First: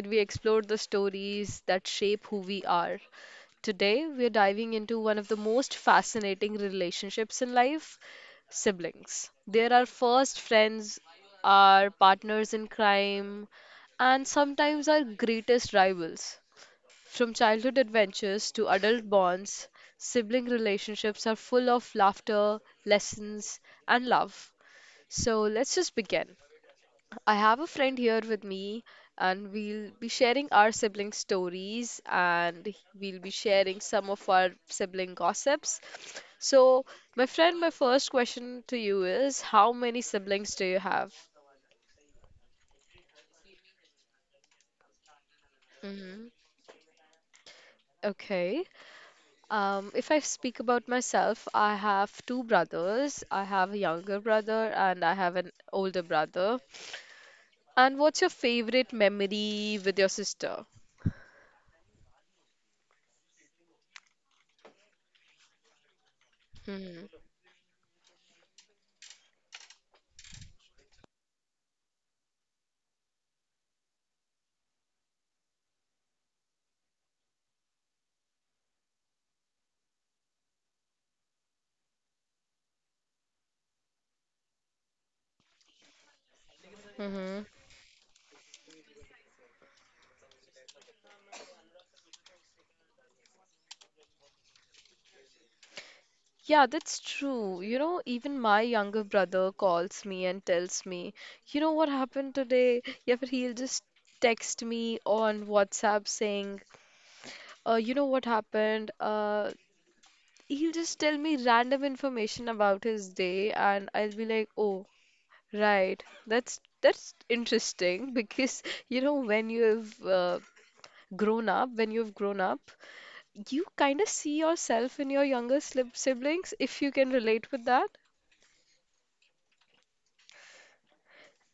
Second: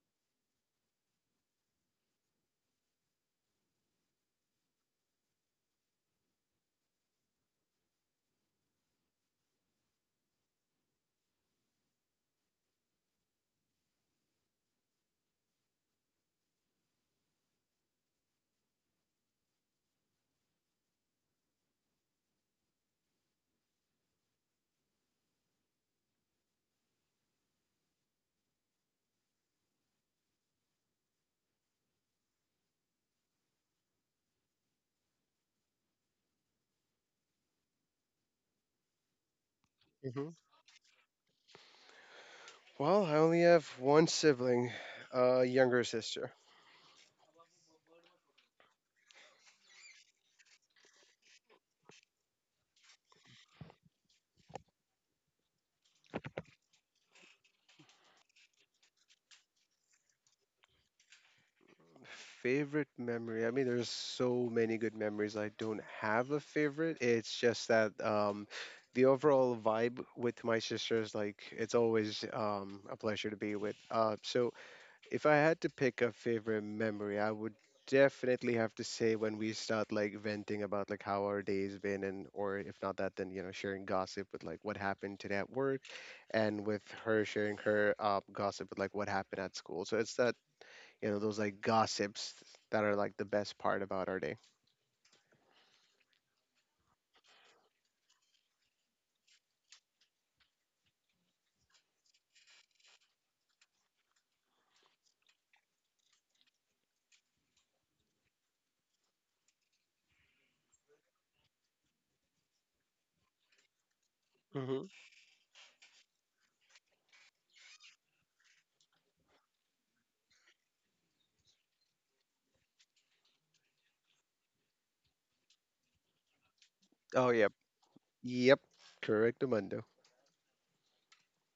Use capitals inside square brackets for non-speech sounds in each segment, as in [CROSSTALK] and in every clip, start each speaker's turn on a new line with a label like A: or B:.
A: we explore the stories that shape who we are. Today, we're diving into one of the most fascinating relationships in life: siblings. They're our first friends, our partners in crime, and sometimes our greatest rivals. From childhood adventures to adult bonds, sibling relationships are full of laughter, lessons, and love. So let's just begin. I have a friend here with me, and we'll be sharing our sibling stories and we'll be sharing some of our sibling gossips. So, my friend, my first question to you is: how many
B: hmm
A: siblings do you have?
B: Well, I only have one sibling, a younger
A: Hmm.
B: sister.
A: Okay. If I speak about myself, I have two brothers. I have a younger brother and I have an older brother. And what's your favorite memory with your sister?
B: Favorite memory? I mean, there's so many good memories. I don't have a favorite.
A: Hmm.
B: It's just that the overall vibe with my sister is like it's always a pleasure to be with. So if I had to pick a favorite memory, I would definitely have to say when we start like venting about like how our day's been and, or if not that, then you know, sharing gossip with like what happened today at work, and with her
A: Hmm.
B: sharing her gossip with like what happened at school. So it's that, you know, those like gossips that are like the best part about our day.
A: Yeah, that's true. You know, even my younger brother calls me and tells me, you know what happened today? Yeah, but he'll just text me on WhatsApp saying, you know what happened? He'll just tell me random information about his day, and I'll be like,
B: Hmm
A: oh, right. That's interesting [LAUGHS] because you know when you've grown up, you kind of see yourself in your younger siblings, if you can
B: Oh yep,
A: relate with that.
B: yep, correct, Amando.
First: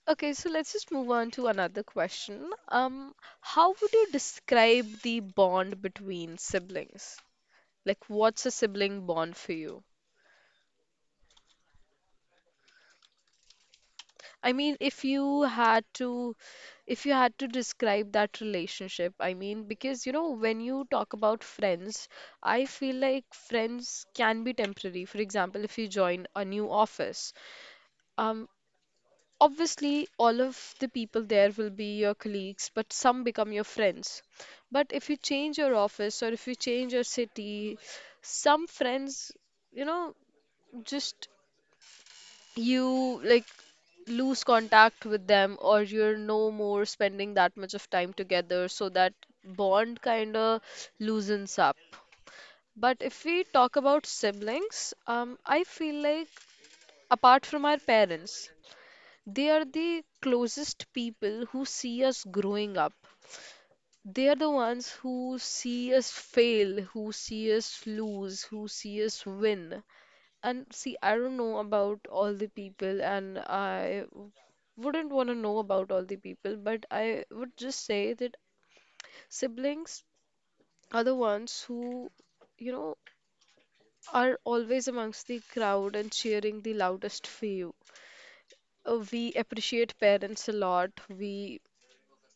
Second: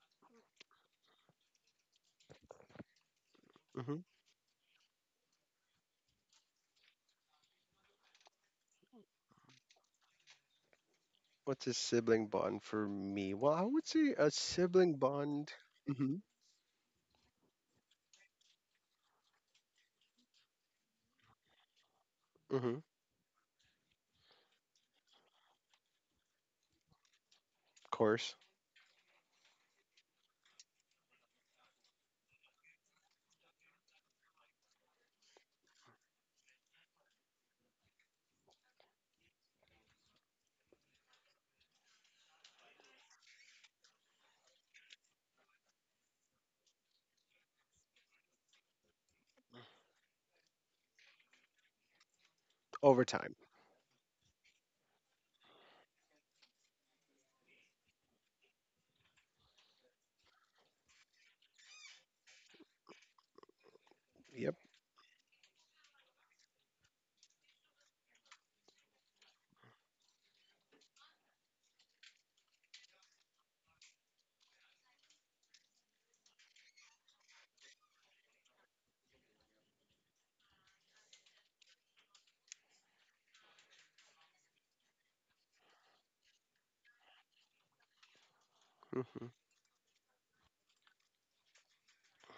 A: Okay, so let's just move on to another question. How would
B: Hmm
A: you describe the bond between siblings? Like, what's a sibling bond for you?
B: What's a sibling bond for me? Well, I would say a
A: I mean,
B: sibling bond. Hmm
A: if you had to describe that relationship, I mean, because you know, when you talk about friends, I
B: hmm Of
A: feel like friends can be temporary. For example, if you join a new office,
B: course,
A: um, obviously all of the people there will be your colleagues, but some become your friends. But if you change your office or if you change your city, some friends, you know just, you, like, lose contact with them, or you're no more spending that much of time together, so that bond kind of loosens up. But
B: over
A: if
B: time.
A: we talk about siblings, I feel like apart from our parents, they are the closest people who see us growing up. They are the
B: Yep.
A: ones who see us fail, who see us lose, who see us win. And see, I don't know about all the people, and I wouldn't want to know about all the people, but I would just say that siblings are the ones who, you know, are always amongst the crowd and cheering the loudest for you. Uh,
B: Mhm,
A: we appreciate parents a lot. We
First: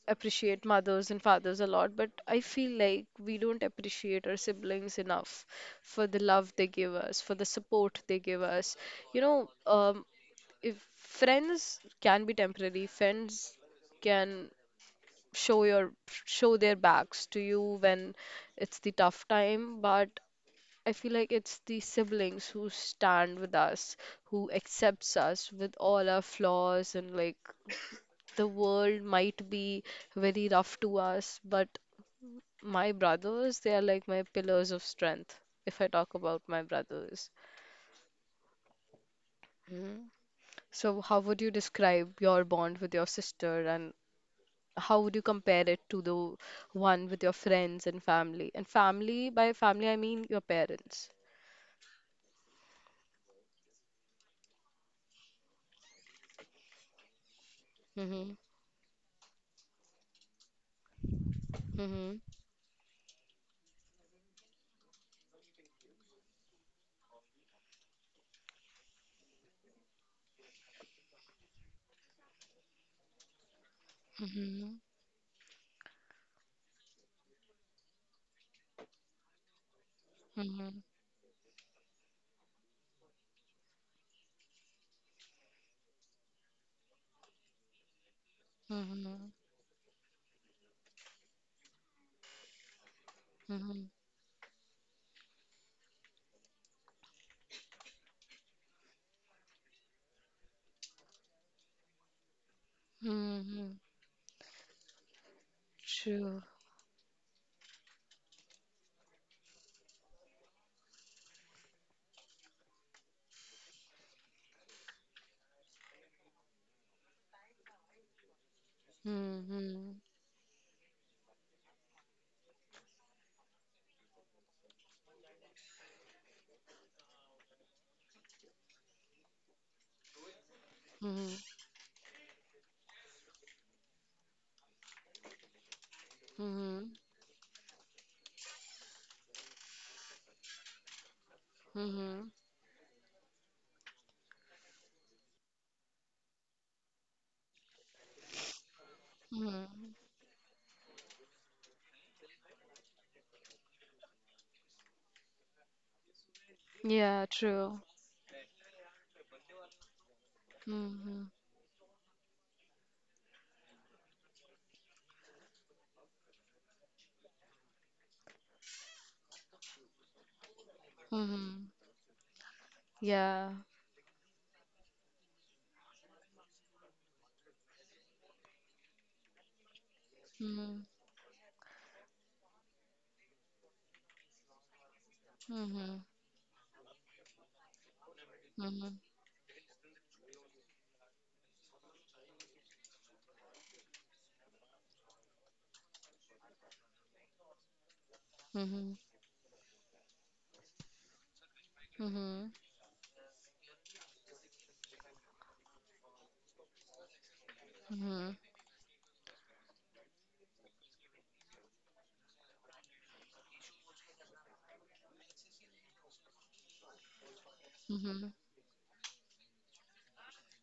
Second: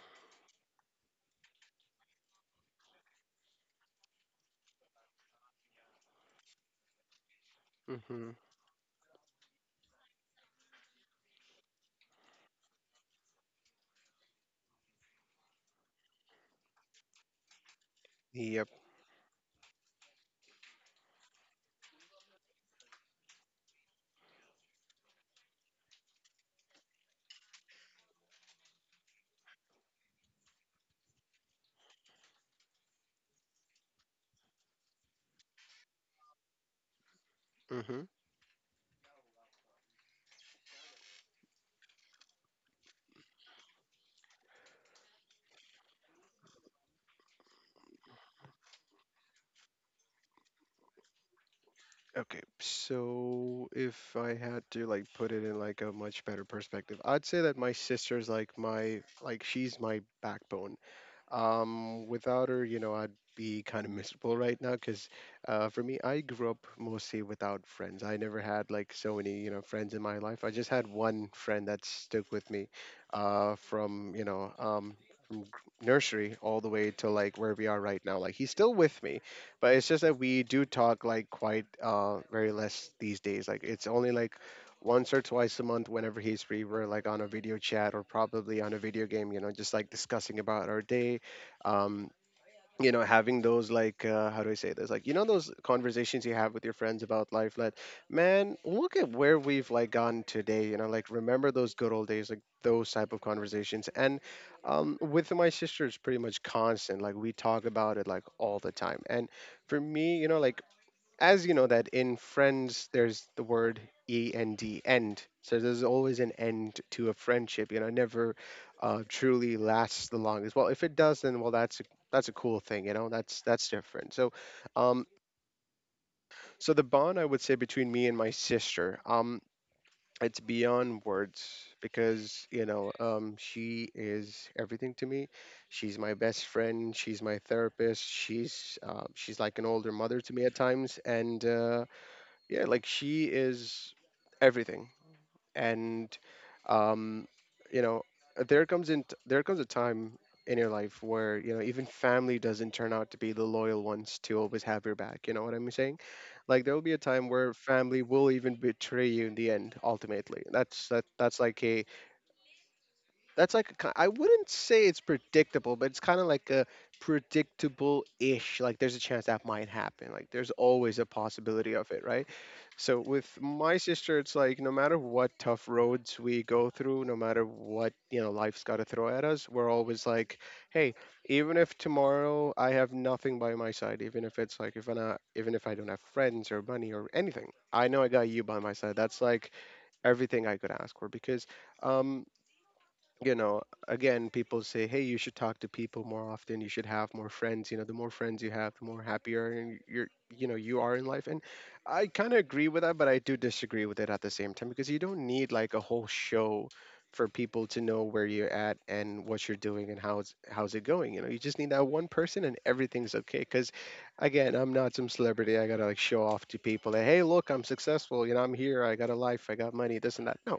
A: appreciate mothers and fathers a lot, but I feel like we don't appreciate our siblings enough for the love they give us, for the support they
B: mhm.
A: give us. You know, um, if friends can be temporary, friends can show your show their backs to you when
B: Yep.
A: it's the tough time, but I feel like it's the siblings who stand with us, who accepts us with all our flaws, and like the world might be very rough to us, but my brothers, they are like my pillars of strength, if I talk about my brothers.
B: Mhm.
A: So, how would you describe your bond with your sister, and how would you compare it to the one with your friends and family? And family, by family, I mean your parents.
B: Okay. So if I had to like put it in like a much better perspective, I'd say that my sister's
A: Mm-hmm.
B: like my, like, she's my backbone.
A: Mm-hmm.
B: Without her, you know, I'd be kind of miserable right now because for me, I grew up mostly without friends. I never had like so many, you know, friends in my life. I just had one friend that stuck with me from,
A: Mm-hmm.
B: from nursery all the way to like where we are right now. Like, he's still with me, but it's just that we do
A: Mm-hmm.
B: talk like quite very less these days. Like it's only like once or twice a month. Whenever he's free, we're like on a video chat or probably on a video
A: Mm-hmm.
B: game, you know, just like discussing about our day. um, you know, having those
A: Mm-hmm.
B: like how do I say this, like, you know, those conversations you have with your friends about life, like, man, look at where we've like gone today, you know, like, remember those good old days, like those type of
A: Mm-hmm.
B: conversations. And with my sister, it's pretty
A: True.
B: much constant. Like, we talk about it like all the time. And for me, you know, like, as you know, that in friends there's the word E N D, end, so there's always an end to a friendship, you know, it never truly
A: Mm-hmm.
B: lasts the longest. Well, if it does, then well, that's a cool thing, you know, that's different. So um so the bond I would say between me and my sister, it's beyond
A: Mm-hmm.
B: words, because, you know, she is everything to me. She's my best
A: Mm-hmm.
B: friend, she's my therapist, she's like an older mother to me at times. And
A: Mm-hmm.
B: yeah, like, she is everything. And um you know, there comes a time in your life where, you know, even family doesn't turn out to be the loyal ones to always have your back. You know what I'm saying? Like, there will be a
A: Yeah,
B: time where
A: true.
B: family will even betray you in the end. Ultimately,
A: Mm-hmm.
B: that's like a, that's like a ki I wouldn't say it's predictable, but it's kinda like a predictable-ish, like, there's a chance that might happen, like, there's always a
A: Mm-hmm.
B: possibility of it, right? So with
A: Yeah.
B: my sister, it's like, no matter what tough roads we go through, no matter what, you know, life's gotta throw at us, we're always like,
A: Mm-hmm.
B: "Hey, even if tomorrow I have nothing by my side, even if it's like, if I, not even if I don't
A: Mm-hmm.
B: have friends or money or anything, I know I got you by my
A: Mm-hmm.
B: side." That's like everything I could ask for, because um you know, again, people say, hey, you should talk to people more often. You should have more friends. You know, the more friends you have, the
A: Mm-hmm.
B: more happier and you're, you know, you are in life. And I kind of
A: Mm-hmm.
B: agree with that, but I do disagree with it at the same time, because you don't need like a whole show for people to know
A: Mm-hmm.
B: where
A: Mm-hmm.
B: you're at and what you're doing and how's it going. You know, you just need that one person and everything's okay. Because again, I'm not some celebrity. I gotta like show off to people that, hey, look, I'm
A: Mm-hmm.
B: successful. You know, I'm here. I got a life. I got money. This and that. No,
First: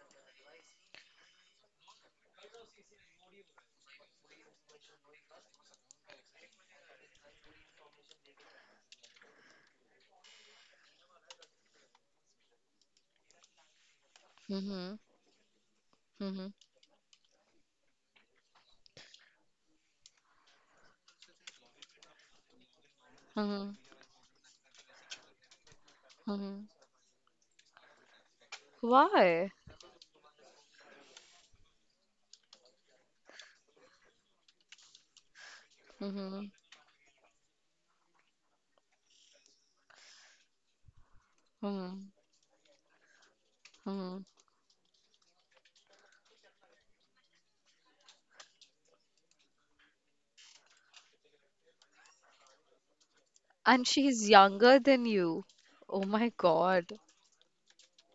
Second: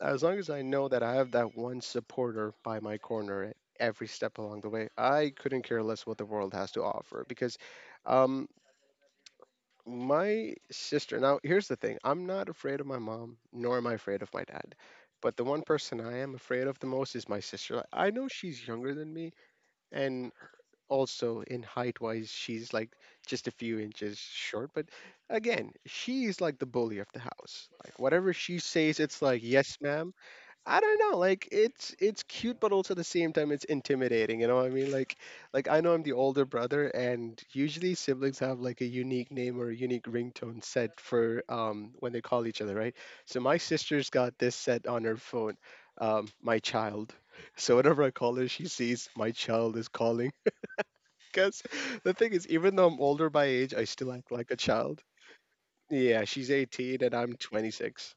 B: as long as I know that I have that one supporter by my corner at every step along the way, I couldn't care less what the world has to offer, because um, my sister. Now, here's the thing. I'm not afraid of my mom, nor am I afraid of my dad. But the one person I am
A: Mm-hmm.
B: afraid of the most is my sister. Like, I know she's younger than me, and also in height wise, she's like just a
A: Mm-hmm.
B: few inches short. But again, she's like the
A: Mm-hmm.
B: bully of the house. Like, whatever she says, it's like,
A: Why?
B: yes, ma'am. I don't know. Like, it's cute, but also at the same time it's intimidating. You know what I mean? Like, I know I'm the older
A: Mm-hmm.
B: brother, and usually siblings have like a unique name or a unique ringtone set for
A: Mm-hmm.
B: when they call each other, right? So my sister's
A: Mm-hmm.
B: got this set on her phone, my child. [LAUGHS] So whenever I call her, she sees my child is calling. [LAUGHS] Because the thing is, even though I'm older by age, I
A: And
B: still
A: she's
B: act like a
A: younger
B: child.
A: than you. Oh
B: Yeah,
A: my
B: she's
A: God.
B: 18 and I'm 26.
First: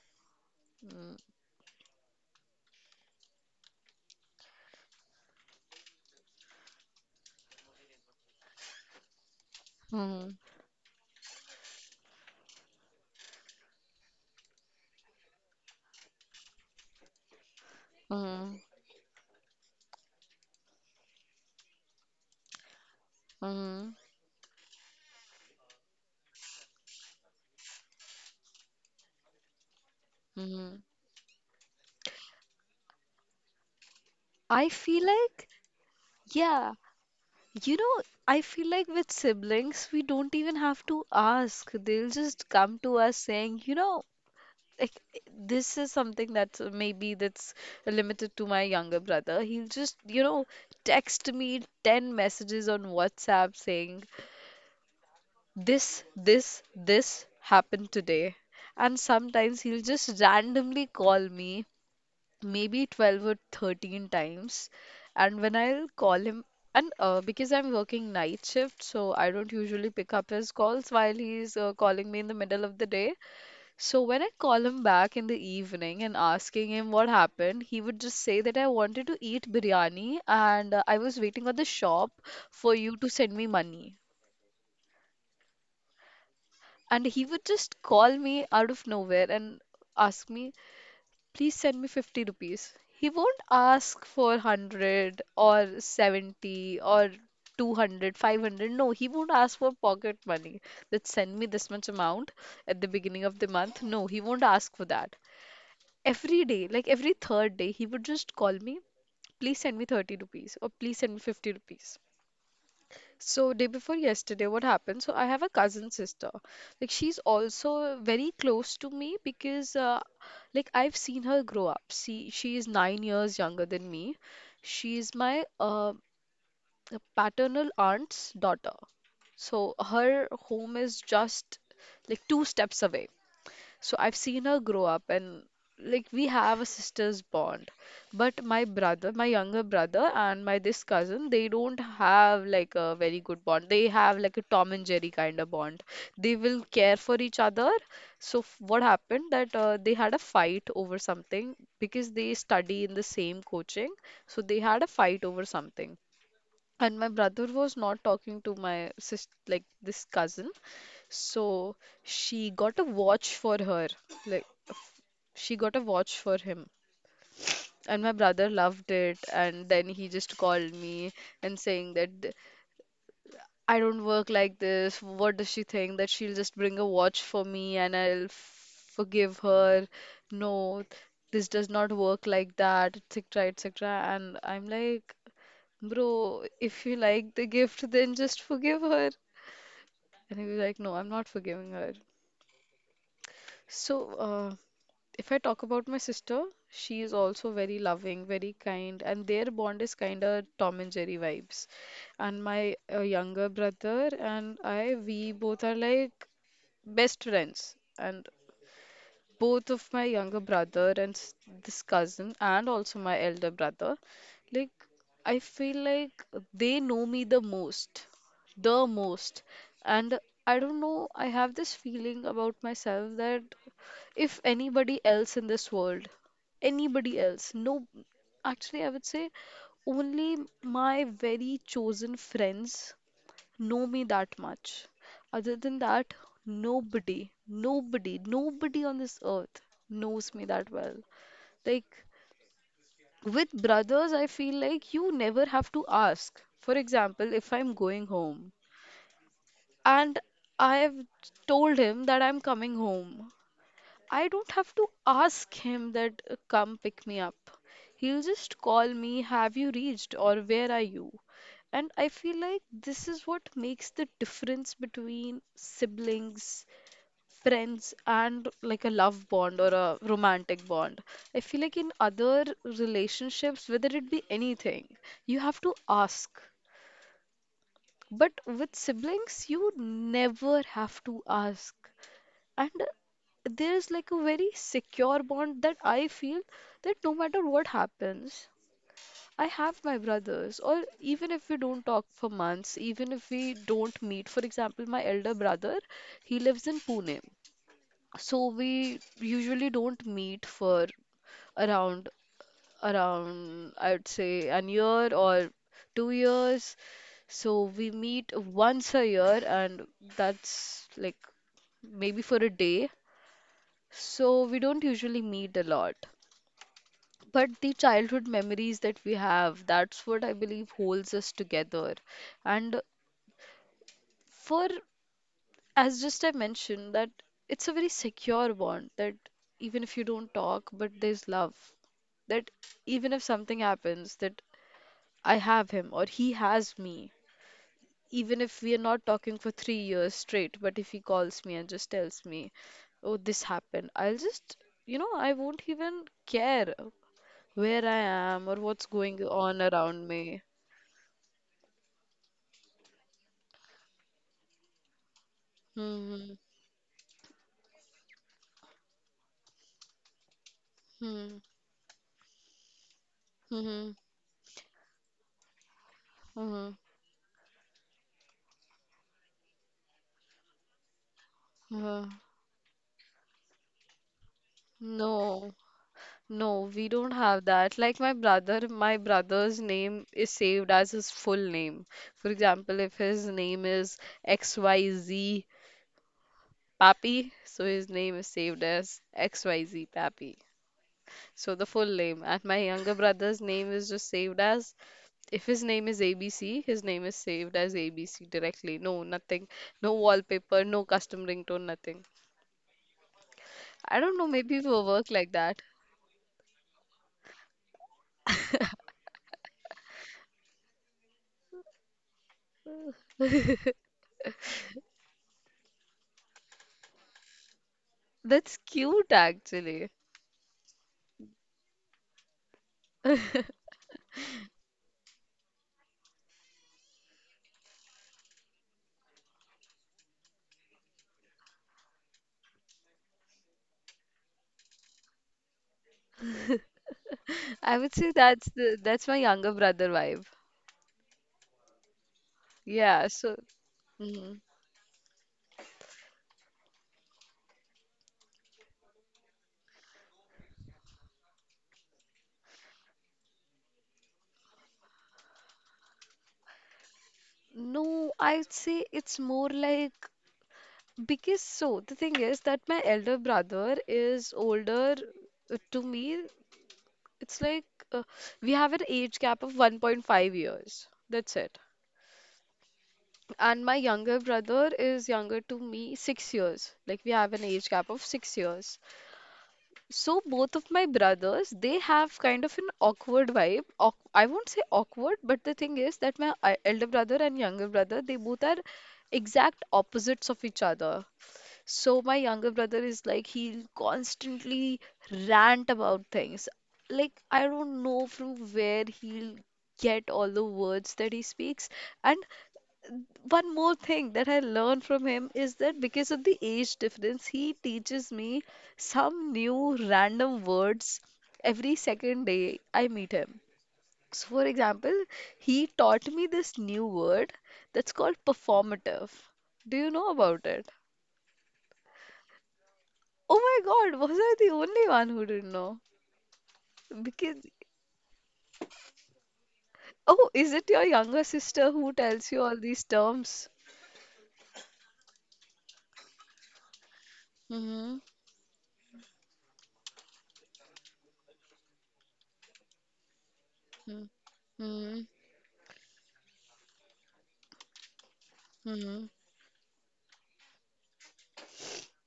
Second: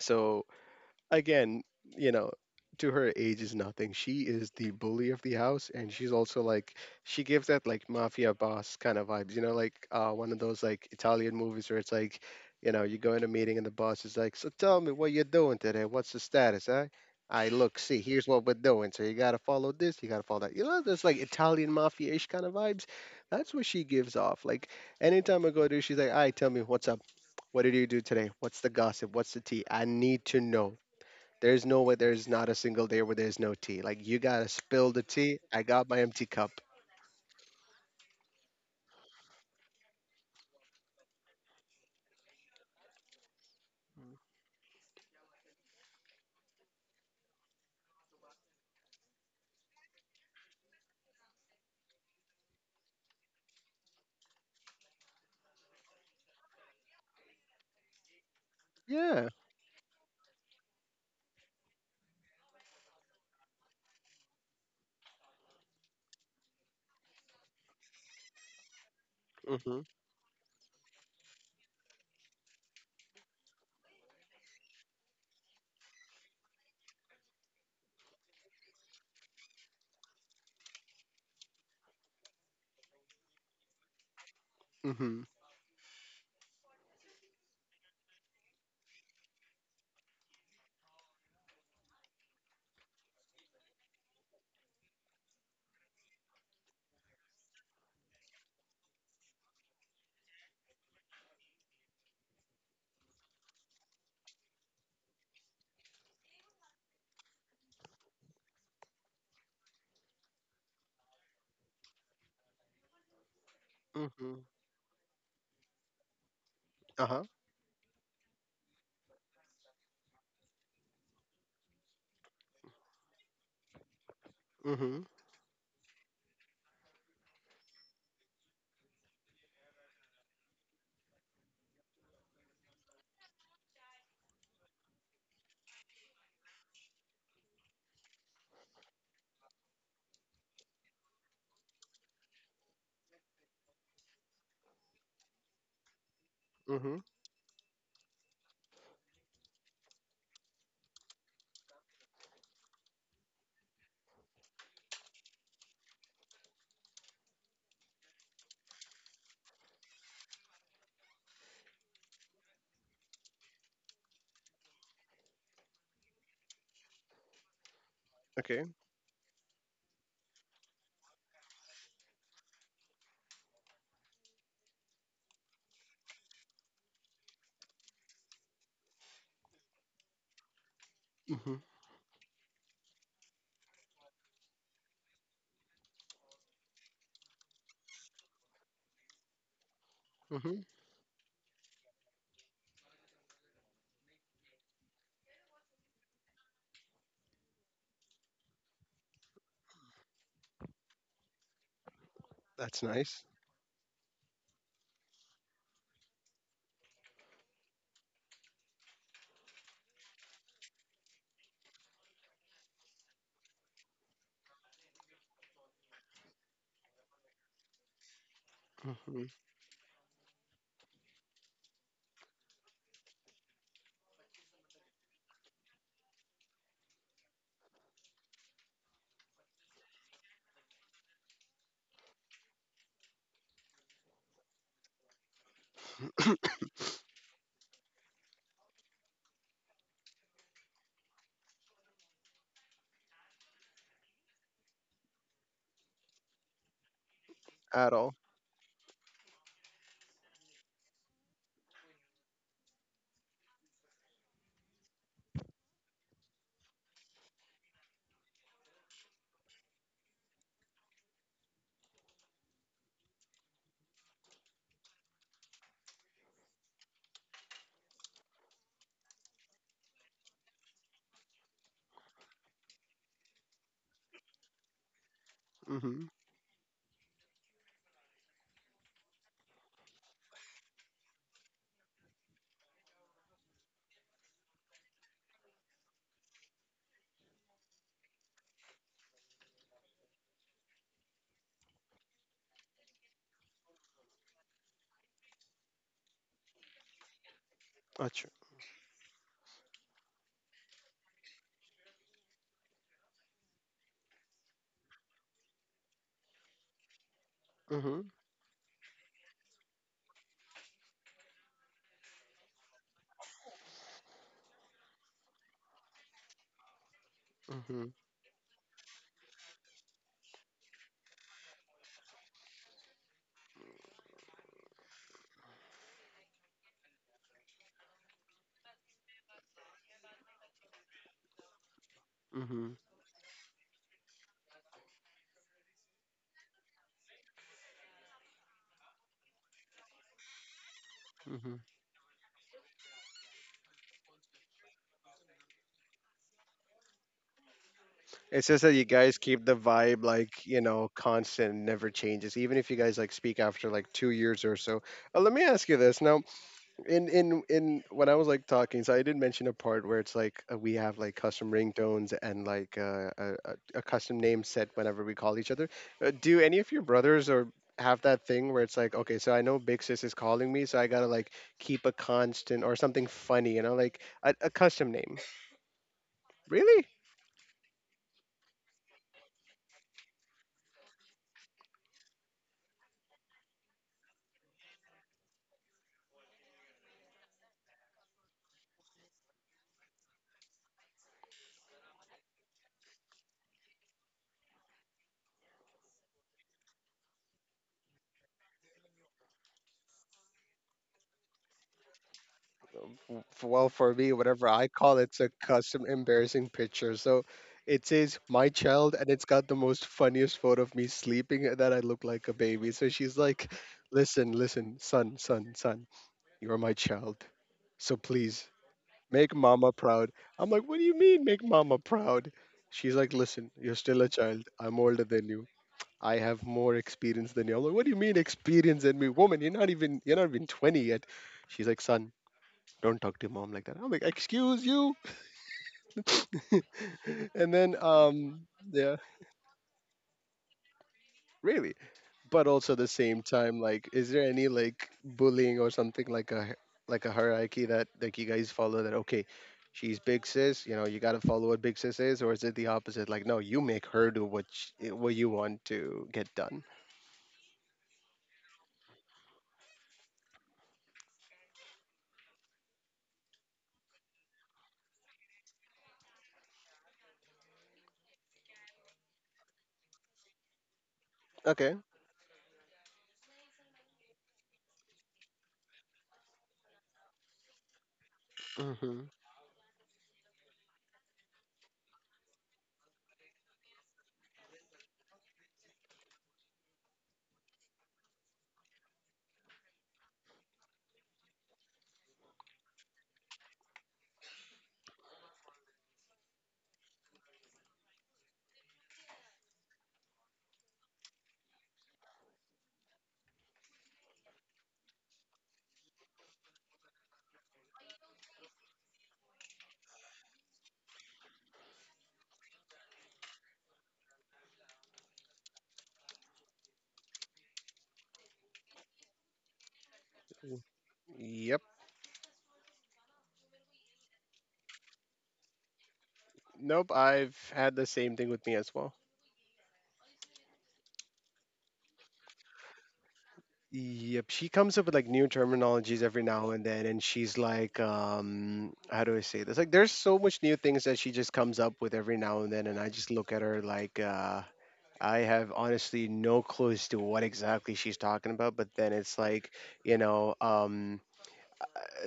B: So
A: Mm-hmm.
B: again, you know, to her age is nothing. She is the bully of the house, and she's also like, she gives that like mafia boss kind of vibes. You know, like one of those like Italian movies where it's like, you know, you go in a meeting and the boss is like, "So tell me what you're doing today. What's the status, eh?" I look, see, here's what we're
A: Mm-hmm.
B: doing. So you gotta follow this, you gotta follow that. You know, there's like Italian mafia-ish kind of vibes. That's what she
A: Mm-hmm.
B: gives off. Like, anytime I go to, she's like, "All right, tell me what's up. What did you do today? What's the gossip? What's the tea? I need to know.
A: Mm-hmm.
B: There's no way. There's not a single day where there's no tea. Like, you gotta
A: I
B: spill the
A: feel
B: tea.
A: like,
B: I got my empty cup."
A: yeah. You know, I feel like with siblings, we don't even have to ask. They'll just come to us saying, like this is something that's maybe that's limited to my younger brother. He'll just, text me 10 messages on WhatsApp saying, this happened today. And
B: Yeah.
A: sometimes he'll just randomly call me maybe 12 or 13 times, and when I'll call him, and because I'm working night shift, so I don't
B: Mhm.
A: usually pick up his calls while he's calling me in the middle of the day. So when I call him back in the evening and asking him what happened, he would just say that I wanted to eat biryani, and I was waiting at the shop for you to send me money.
B: Mhm.
A: And he would just call me out of nowhere and ask me, please send me 50 rupees. He won't ask for 100 or 70 or 200, 500. No, he won't ask for pocket money, that send me this much amount at the beginning of the month. No, he won't ask for that. Every day, like every third day, he would just call me, please send me 30 rupees or please send me 50 rupees. So day before yesterday,
B: Mhm.
A: what happened? So I have a cousin sister. Like
B: Uh
A: she's
B: huh.
A: also very close to me, because like I've seen her grow up. She is 9 years younger than me. She
B: Mhm.
A: is my paternal aunt's daughter. So her home is just like two steps away. So I've seen her grow up, and like we have a sister's bond. But my brother, my younger brother and my this cousin, they don't have like a very good bond. They have like a Tom and Jerry kind of bond. They will care
B: Mhm.
A: for each other. So what happened that they had a fight over something, because they study in the same coaching. So they had a fight over something, and my brother was not talking to my sis, like this cousin. So she got a watch for her, like she got a watch for him, and my brother
B: Okay.
A: loved it, and then he just called me and saying that, I don't work like this. What does she think, that she'll just bring a watch for me and I'll forgive her? No, this
B: Mhm.
A: does not work like that, etc., etc. And I'm like, bro, if you like the gift then just forgive her. And he was
B: Mhm.
A: like, no, I'm not forgiving her. So, if I talk about my sister, she is also very loving, very kind, and their bond is kind of Tom and Jerry vibes. And my
B: That's nice.
A: younger brother and I, we both are like best friends. And both of my younger brother and this cousin, and also my elder brother, like I feel like they know me the most, the
B: Mhm.
A: most. And I don't know, I have this feeling about myself that if anybody else in this world, anybody else, no, actually I would say only my very chosen friends know me that much. Other than that, nobody, nobody, nobody on this earth knows me that well. Like with brothers, I feel like you never have to ask. For example, if I'm
B: At
A: going
B: all.
A: home and I've told him that I'm coming home, I don't have to ask him that, come pick me up. He'll just call me, have you reached, or where are you? And I feel like this is what makes the difference between siblings, friends, and like a love bond or a romantic bond. I feel like in other relationships, whether it be anything, you have to
B: Mhm.
A: ask. But with siblings, you never have to ask, and there is like a very secure bond that I feel, that no matter what happens, I have my brothers, or even if we don't talk for months, even if we don't meet. For example, my elder brother, he lives in Pune,
B: Achoo.
A: so we usually don't meet for around around, I would say, an year or 2 years. So we
B: Mhm.
A: meet once a year, and that's like maybe for a day. So we don't usually meet a lot. But the
B: Mhm.
A: childhood memories that we have, that's what I believe holds us together. And for, as just I mentioned, that it's a very secure bond, that even if you don't talk, but there's love. That
B: Mhm.
A: even if something happens, that I have him or he has me. Even if we are not talking for 3 years straight, but if he calls me
B: Mhm.
A: and just tells me, oh, this happened, I'll just, I won't even care where I
B: It's
A: am or
B: just that you
A: what's
B: guys
A: going
B: keep the
A: on
B: vibe
A: around me.
B: like, you know, constant, never changes. Even if you guys like speak after like 2 years or so. Let me ask you this now.
A: Hmm.
B: In when I was like talking, so I did mention a part where it's like we have like
A: Hmm.
B: custom ringtones and like a
A: Hmm.
B: custom name set whenever we call each other. Do any of
A: Hmm.
B: your brothers or have that thing where it's like, okay, so I know Big Sis is calling me, so I gotta like keep a
A: Hmm.
B: constant or something funny, you know, like a custom name.
A: No. No,
B: Really?
A: we don't have that. Like my brother's name is saved as his full name. For example, if his name is XYZ Pappy, so his name is saved as XYZ Pappy. So the full name. And my younger brother's name is just saved as, if his name is ABC, his name is saved as ABC directly. No, nothing. No wallpaper, no custom ringtone, nothing.
B: Well, for
A: I
B: me,
A: don't know,
B: whatever
A: maybe
B: I
A: we'll
B: call,
A: work
B: it's a
A: like that.
B: custom embarrassing picture, so it says my child and it's got the most funniest photo of me sleeping, that I look like a baby, so she's like, listen, son, son, son, you're my child, so please
A: That's cute
B: make mama
A: actually.
B: proud. I'm like, what do you mean, make mama proud? She's like, listen, you're still a child, I'm older than you, I have more experience than you. I'm like, what do you mean experience than me, woman? You're not even 20 yet. She's like, son, don't talk to your mom like that. I'm like, excuse you. [LAUGHS] And then,
A: I would say that's the
B: yeah,
A: that's my younger brother vibe.
B: really. But also at the
A: Yeah,
B: same
A: so.
B: time, like, is there
A: Mhm.
B: any like bullying or something like a like a hierarchy that like you guys follow? That, okay, she's big sis. You know, you gotta follow what big sis is, or is it the opposite? Like, no, you make her do what what you want to get done.
A: No, I'd say it's more like, because so the thing is that my elder brother is older to me. It's like, uh, we have an age gap of 1.5 years. That's it.
B: Okay.
A: And my younger brother is younger to me 6 years. Like we have an age gap of 6 years.
B: Mm-hmm.
A: So both of my brothers, they have kind of an awkward vibe. Awk I won't say awkward, but the thing is that my elder brother and younger brother, they both are exact opposites of each other. So my younger brother is like, he'll constantly rant about things. Like I don't know from where he'll get all the words that he speaks. And one more thing that I learned from him is that because of the age difference, he teaches me some new random words every second day I meet him. So for example, he taught me this new word that's called performative. Do you know about it?
B: Yep.
A: Oh my God, was I the only one who didn't know?
B: Nope. I've
A: Because,
B: had the same thing with me as well.
A: oh, is it your younger sister who tells you all these terms?
B: Yep, she comes up with like new terminologies every now and then, and she's like,
A: Mm-hmm.
B: how do I say this? Like, there's so much new things that she just comes up with every now and then, and I just look at her like,
A: Mm-hmm.
B: I have honestly no clue as to what exactly she's talking about. But then
A: Mm-hmm.
B: it's like, you know,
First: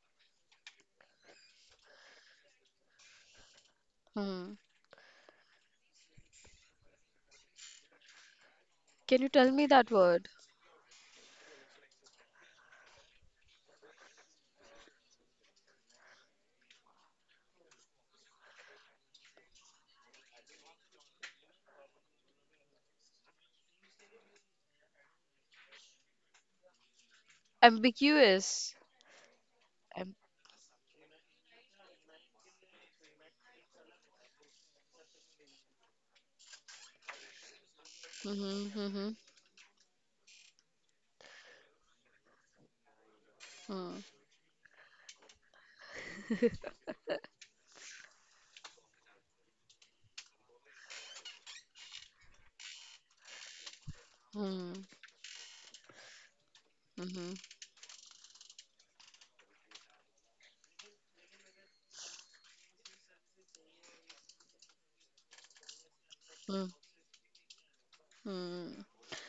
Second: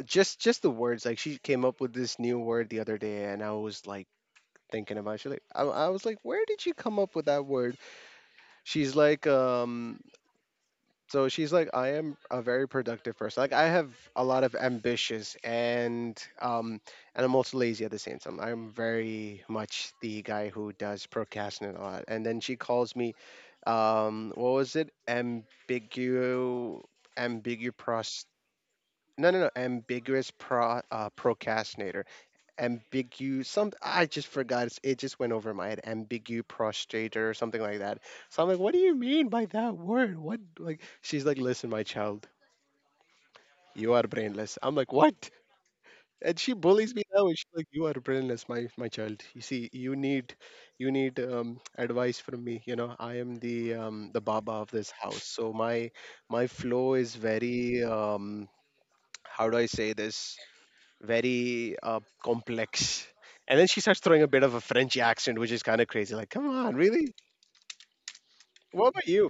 B: just the words. Like, she came up with this new word the other day, and I was like
A: Hmm.
B: thinking about it. She's like, I was like, where did you come up with that word? She's
A: Can
B: like,
A: you tell me that
B: um.
A: word?
B: So she's like, I am a very productive person. Like, I have a lot of ambitious and I'm also lazy at the same time. I'm very much the guy who does procrastinate a lot. And then she calls me, what was it? Ambiguous,
A: Ambiguous.
B: no no no,
A: Am-
B: ambiguous procrastinator, ambiguous some, I just forgot, it just went over my head, ambiguous prostrator or something like that. So I'm like,
A: mhm,
B: what do you
A: mhm,
B: mean by that word, what? Like, she's like, listen, my child,
A: hmm
B: you are brainless. I'm like, what? And she bullies me now, and she's like, you are brainless, my child, you see, you need, you need advice from me. You know, I am the
A: [LAUGHS]
B: baba of
A: hmm
B: this house, so my flow is
A: hmm
B: very how do I say this, very complex. And then she starts throwing a bit of a French accent, which is kind of crazy. Like, come
A: hmm
B: on, really?
A: hmm
B: What
A: [LAUGHS]
B: about you?